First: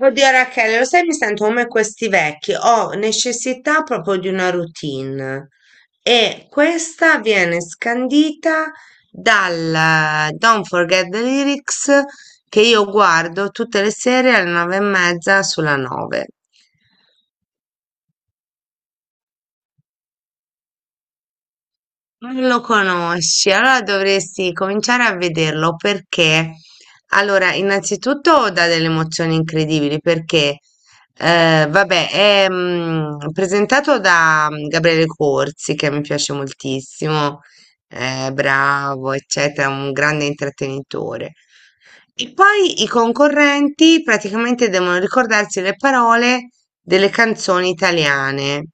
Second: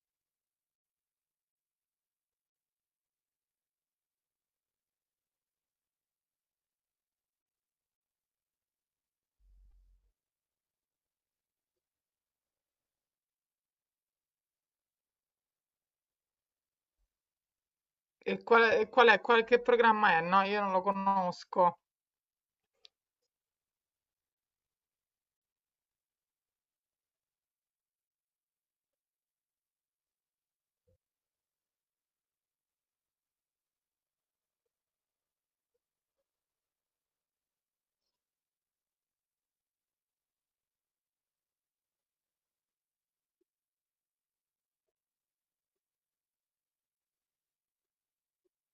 Oddio Rachele, lo sai, mi sento come questi vecchi, ho necessità proprio di una routine e questa viene scandita dal Don't Forget the Lyrics che io guardo tutte le sere alle 21:30 sulla 9. E qual è, che programma è? No, io non lo conosco. Non lo conosci, allora dovresti cominciare a vederlo perché, allora, innanzitutto dà delle emozioni incredibili perché, vabbè, è presentato da Gabriele Corsi, che mi piace moltissimo, è bravo, eccetera, un grande intrattenitore. E poi i concorrenti praticamente devono ricordarsi le parole delle canzoni italiane.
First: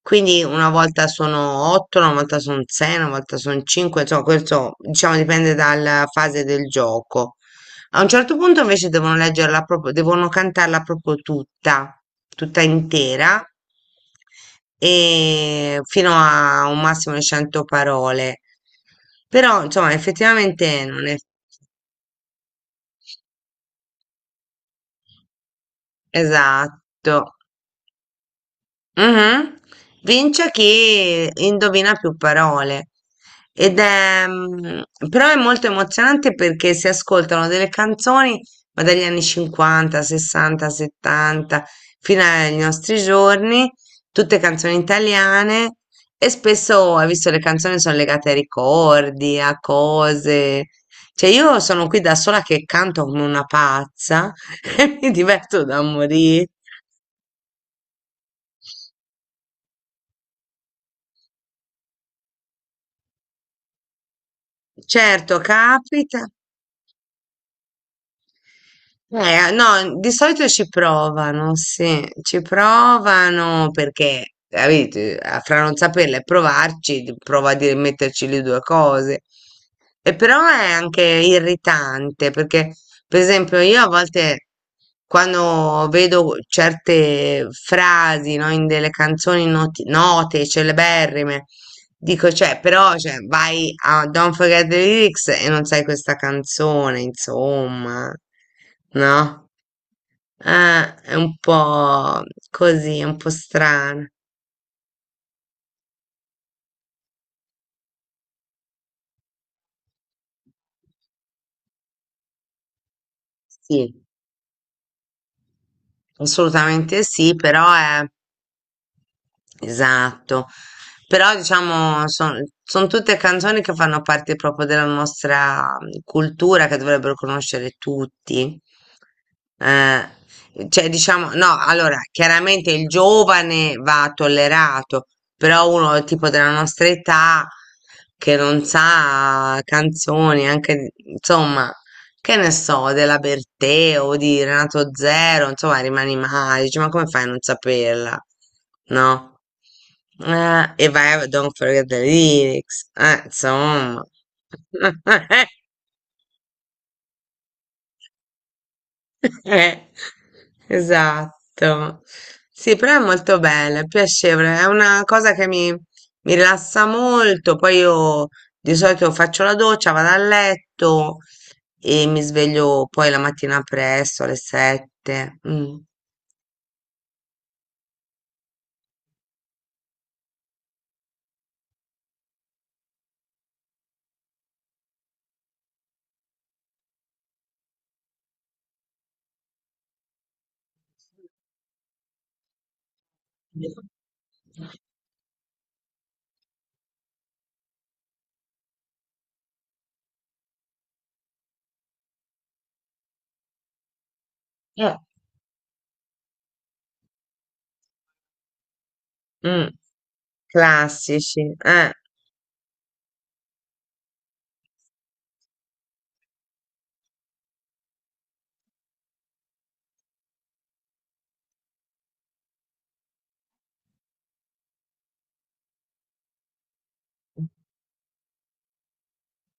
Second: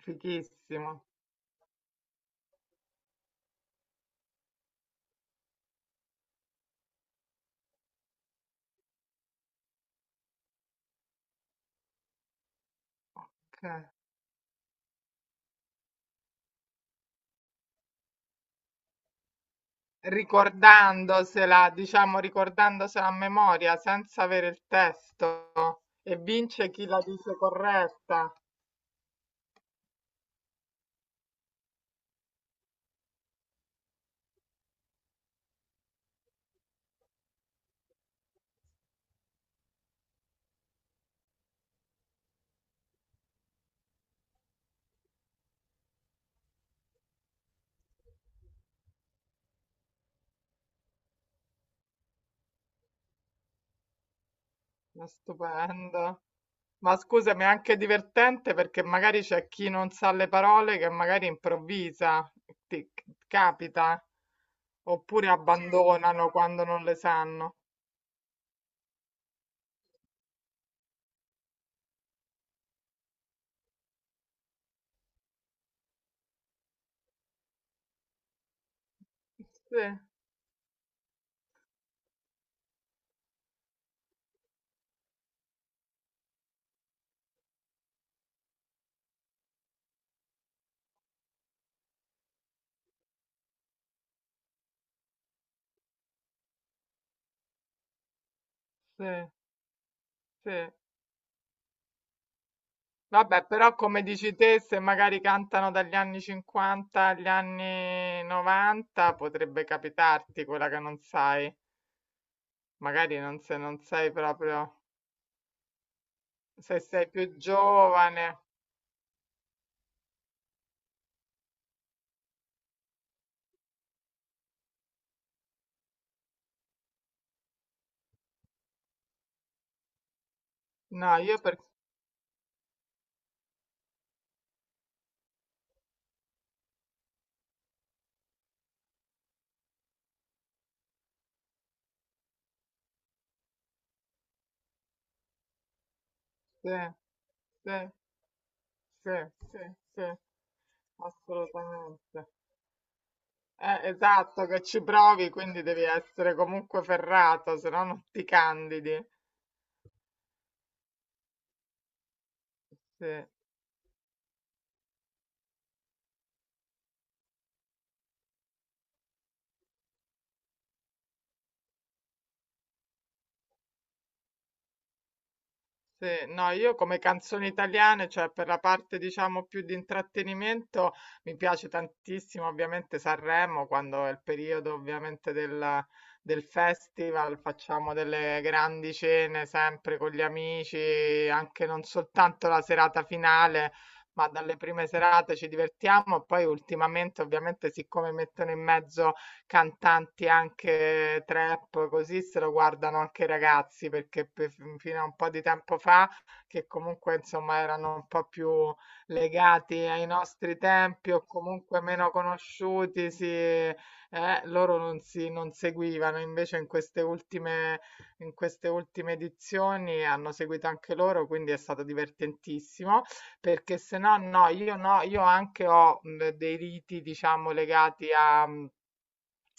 Quindi una Fighissimo. volta sono otto, una volta sono sei, una volta sono cinque, insomma, questo diciamo dipende dalla fase del gioco. A un certo punto invece devono leggerla proprio, devono cantarla proprio tutta, tutta intera, Ok. e fino a un massimo di 100 parole. Però, insomma, effettivamente non è. Ricordandosela, diciamo, ricordandosela a memoria, senza avere il testo. E vince chi la Esatto. dice corretta. Mhm. Vince chi indovina più parole. Ed è, però è molto emozionante perché si ascoltano delle canzoni, ma dagli anni 50, 60, 70, fino ai nostri giorni, tutte canzoni italiane e spesso, hai visto, le canzoni sono legate ai ricordi, a cose. Cioè io sono qui da sola che canto come una pazza e Ma mi diverto da stupendo. morire. Ma scusami, è anche divertente perché magari c'è chi non sa le parole che magari improvvisa, ti capita, oppure Certo, capita. abbandonano quando non le sanno. No, di solito ci provano, sì, ci provano perché, capite, fra non saperle e provarci, metterci le due cose. Sì, E però è anche irritante perché, per esempio, io a volte quando vedo certe frasi, no, in delle canzoni note, celeberrime, dico, cioè, però, cioè, vai a Don't Forget the Lyrics e non sai questa canzone, insomma, sì, no? sì. È un po' così, è un po' Vabbè, però come strano. dici te, se magari cantano dagli anni 50 agli anni 90, potrebbe capitarti quella che non sai. Magari non se non Sì, sei proprio, se assolutamente sei sì, più però è. giovane. Esatto, però diciamo sono tutte canzoni che fanno parte proprio della nostra cultura che dovrebbero conoscere tutti. Eh, cioè No, diciamo, io no, per... allora chiaramente il giovane va tollerato, però uno tipo della nostra età che non sa canzoni, anche insomma, che ne so, della Bertè o di Renato Zero, insomma, rimani male, Sì, dici, ma come fai a non sì, saperla? sì, No? sì, sì, E vai a Don't Forget the assolutamente. Lyrics, insomma. Esatto, che ci provi, quindi devi essere comunque ferrato, se no non ti candidi. Eh, esatto. Sì, però è Sì. molto bella, è piacevole, è una cosa che mi rilassa molto. Poi io di solito faccio la doccia, vado a letto e mi sveglio poi la mattina presto, alle 7. Mm. Sì, no, io come canzoni italiane, cioè per la parte diciamo più di intrattenimento, mi piace tantissimo ovviamente Sanremo, quando è il periodo ovviamente del festival, facciamo delle grandi cene sempre con gli amici, anche non soltanto la serata finale, ma dalle prime serate ci divertiamo. Poi ultimamente ovviamente siccome mettono in mezzo cantanti anche trap, così se lo guardano anche i ragazzi, perché Eh, fino a un po' di tempo fa, che comunque insomma erano un po' più mm, legati ai nostri tempi o classici, comunque eh. meno conosciuti, si, loro non si non seguivano, invece in queste ultime edizioni hanno seguito anche loro, quindi è stato divertentissimo, perché se no, no, io no, io anche ho dei riti, diciamo, legati a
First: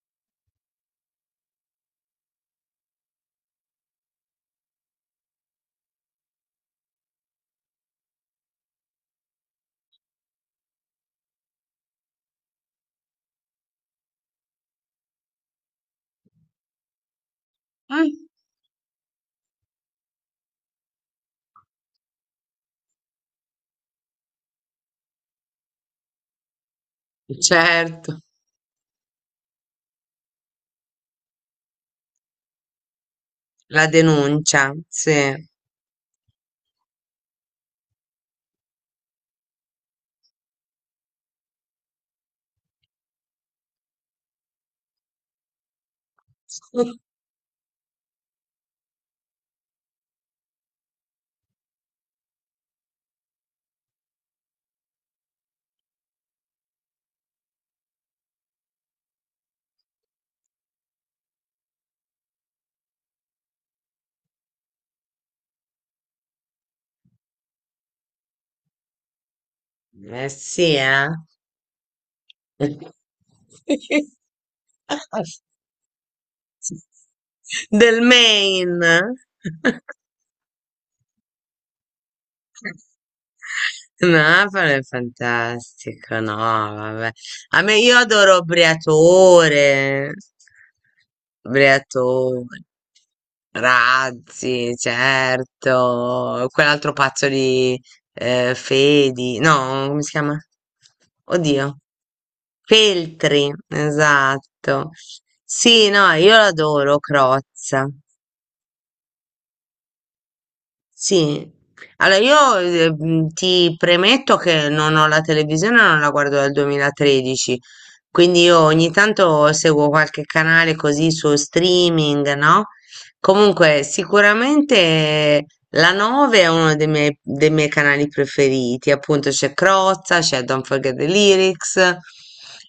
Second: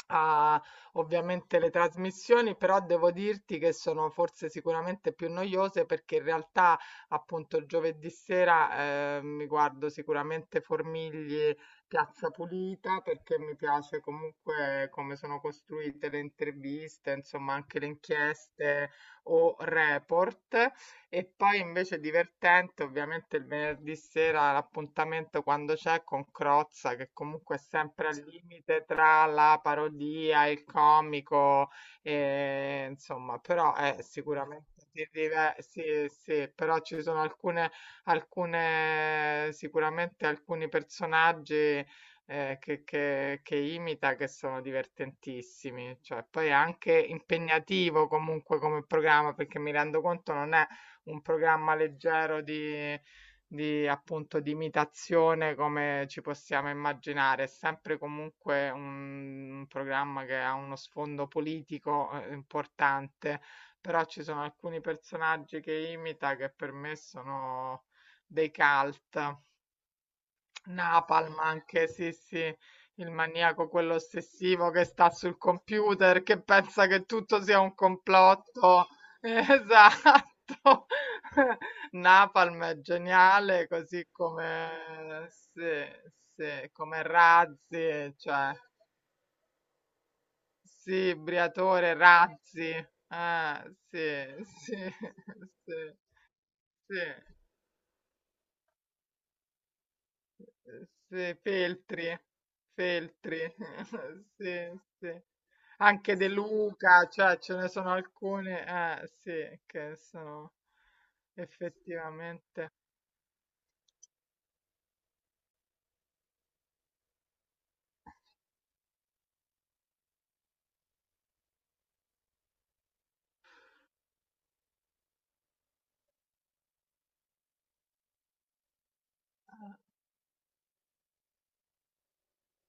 ha ovviamente le trasmissioni, però devo dirti che sono forse sicuramente più noiose perché in realtà appunto giovedì sera mi guardo sicuramente Formigli Piazza Pulita perché mi piace comunque come sono costruite le interviste, insomma anche le Mm. inchieste o report. E poi invece divertente, ovviamente il venerdì sera l'appuntamento quando c'è con Crozza, che comunque è sempre Certo, al limite tra la parodia, il comico, e, insomma, però la è sicuramente denuncia, sì. Sì, sì, però ci sono alcune, alcune sicuramente alcuni personaggi che imita che sono divertentissimi, cioè poi è anche impegnativo comunque come programma perché mi rendo conto non è un programma leggero di appunto di imitazione come ci possiamo immaginare. È sempre comunque un programma che ha uno sfondo politico importante, però ci sono alcuni personaggi che imita che per me sono dei cult. Eh sì, eh. Napalm anche, sì, sì, il maniaco, quello ossessivo che sta sul computer, che pensa che tutto sia un Del complotto. Maine. Esatto. Napalm è geniale, così Napoli è come, sì, fantastico, no, sì, come vabbè. A me io Razzi, adoro cioè, Briatore, sì, Briatore, Briatore, Razzi, ah, sì, Razzi, sì, sì, certo, quell'altro sì. pazzo di Fedi, no, come si chiama? Sì, Oddio, Feltri, Feltri, Feltri, sì, esatto. sì. Sì, no, Anche De io l'adoro, Luca, cioè ce ne Crozza. sono alcune, sì, che sono Sì, allora io effettivamente. Ti premetto che non ho la televisione, non la guardo dal 2013, quindi io ogni tanto seguo qualche canale così su streaming, no? Comunque sicuramente la 9 è uno dei miei canali preferiti, appunto c'è Crozza, c'è Don't Forget the Lyrics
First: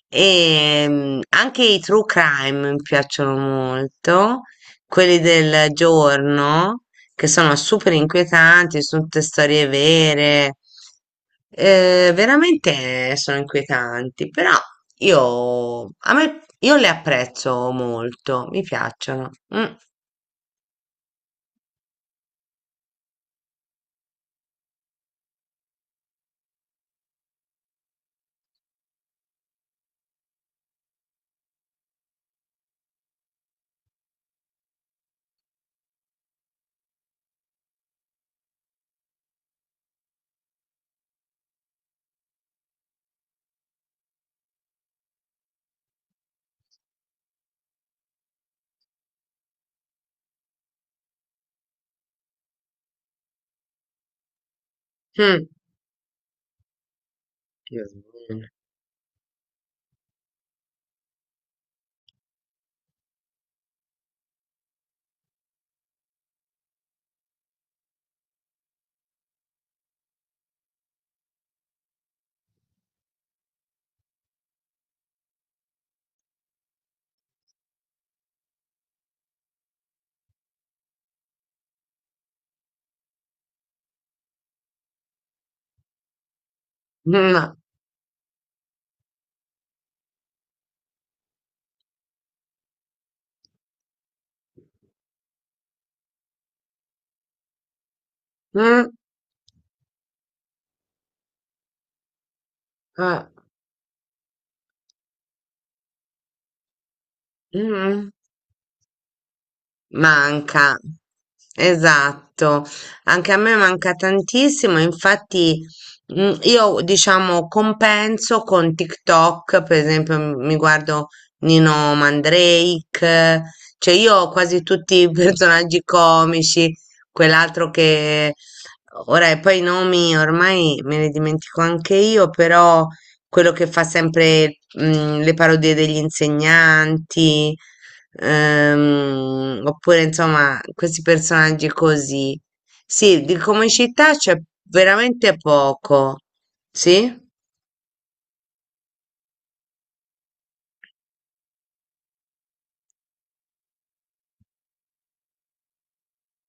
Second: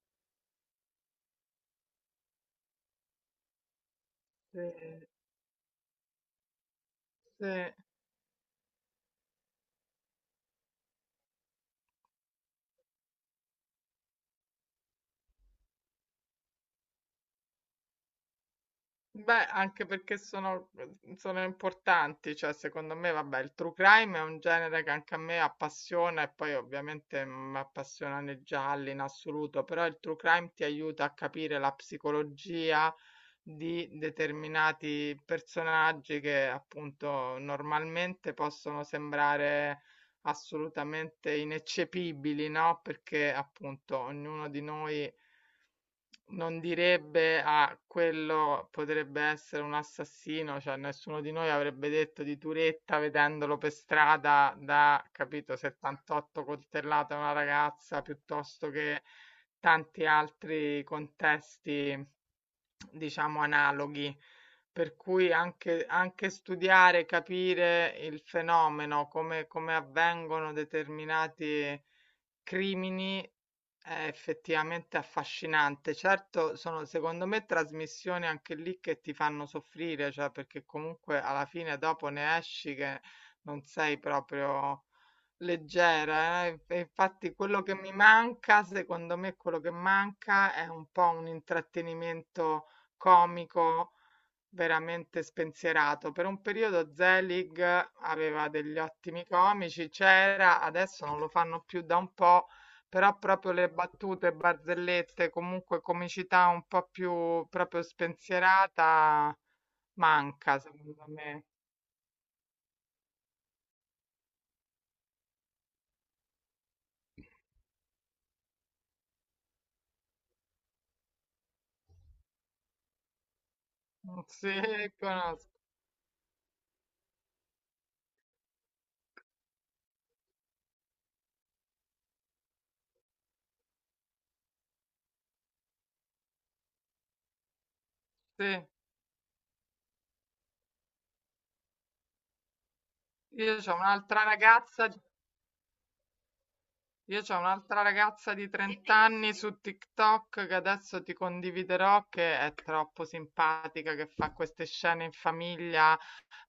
e anche i true crime mi piacciono molto, Eh, quelli del giorno che sì, sono sì. super inquietanti, sono tutte storie vere, veramente sono inquietanti, però io, a me, io le apprezzo molto, mi piacciono. Beh, Mm, anche perché sono, sono importanti, cioè secondo me, vabbè, il true crime è un genere che anche a me appassiona e poi ovviamente mi appassionano i gialli in assoluto, però il true crime ti aiuta a capire la psicologia di determinati personaggi che appunto normalmente possono sembrare assolutamente ineccepibili, no? Perché appunto ognuno di noi non direbbe a quello potrebbe essere un assassino, cioè nessuno di noi avrebbe detto di Turetta vedendolo per strada da, mm. capito, 78 coltellate a una ragazza piuttosto che tanti altri contesti, diciamo, analoghi. Per cui anche, anche studiare, capire il fenomeno, come, come avvengono determinati crimini è effettivamente affascinante. Certo, sono secondo me trasmissioni anche lì che ti fanno soffrire, cioè perché comunque alla fine dopo ne esci che non sei proprio leggera, eh. E infatti Mm, quello che mi manca, secondo me quello che manca è un po' un intrattenimento comico veramente spensierato. Per un periodo Zelig aveva degli mm, ottimi comici, c'era, adesso non lo fanno più da un po', però eh, proprio le battute, barzellette, comunque comicità un po' più proprio mm. spensierata manca, Manca, secondo me. esatto, anche a me manca tantissimo, infatti io diciamo compenso con TikTok, per esempio mi guardo Nino Mandrake, cioè io ho Sì, quasi tutti i conosco. personaggi comici, quell'altro che ora e poi i nomi ormai me li dimentico anche io, però quello che fa sempre, le parodie degli insegnanti, Sì. Oppure insomma questi personaggi così. Sì, di Io c'ho comicità un'altra c'è ragazza veramente poco. Io Sì? c'ho un'altra ragazza di 30 anni su TikTok che adesso ti condividerò, che è troppo simpatica, che fa queste scene in famiglia,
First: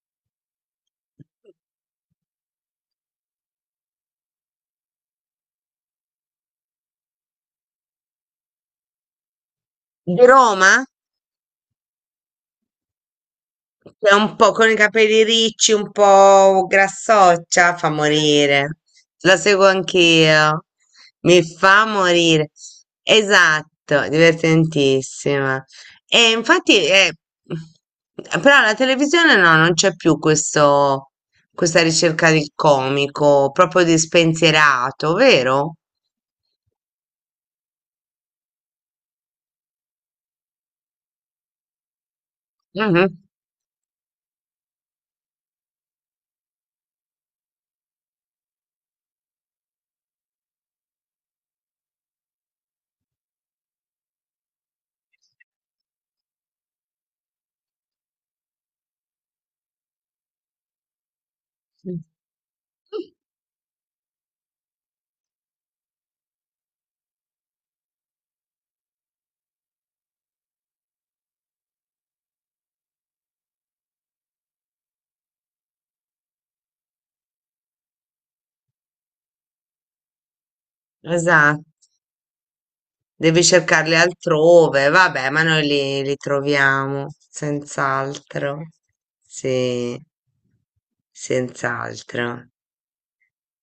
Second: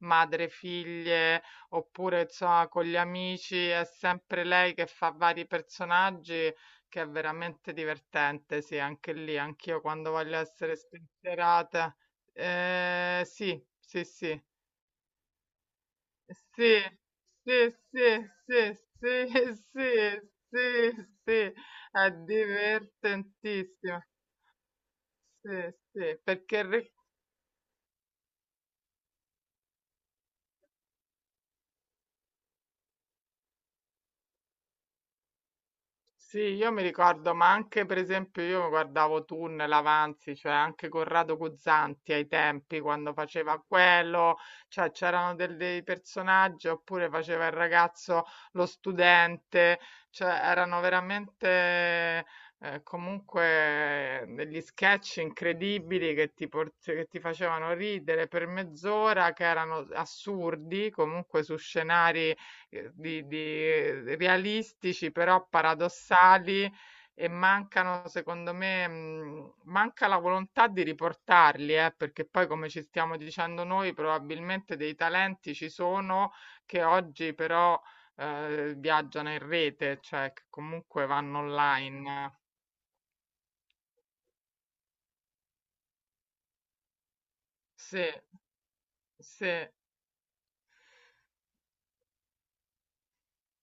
madre, figlie, oppure insomma con gli amici, è sempre lei che fa vari personaggi, che è veramente divertente, sì, anche lì, anch'io quando Di voglio essere Roma? spensierata. Sì, sì, È un sì. po' con i capelli ricci, un po' Sì, sì, grassoccia, fa sì, sì, morire. sì, La seguo sì, anch'io. sì, sì, Mi fa è morire. divertentissimo. Esatto, divertentissima. Sì, sì, E infatti, però la televisione no, non c'è più questo, questa ricerca del comico, proprio di spensierato, vero? sì, io mi ricordo, ma anche per esempio io guardavo Tunnel, Avanzi, cioè anche Corrado Guzzanti ai tempi quando Mhm. faceva quello, cioè c'erano dei personaggi oppure faceva il ragazzo, lo studente, cioè erano veramente comunque degli sketch incredibili che che ti facevano ridere per mezz'ora, che erano assurdi, comunque su scenari di realistici però paradossali e mancano, secondo me, manca la volontà di riportarli, perché poi, come ci stiamo dicendo noi, probabilmente dei talenti ci sono che oggi però viaggiano in rete, cioè che comunque vanno Esatto. online. Devi cercarli altrove, vabbè, ma noi li troviamo, Sì, senz'altro. sì. Sì, senz'altro.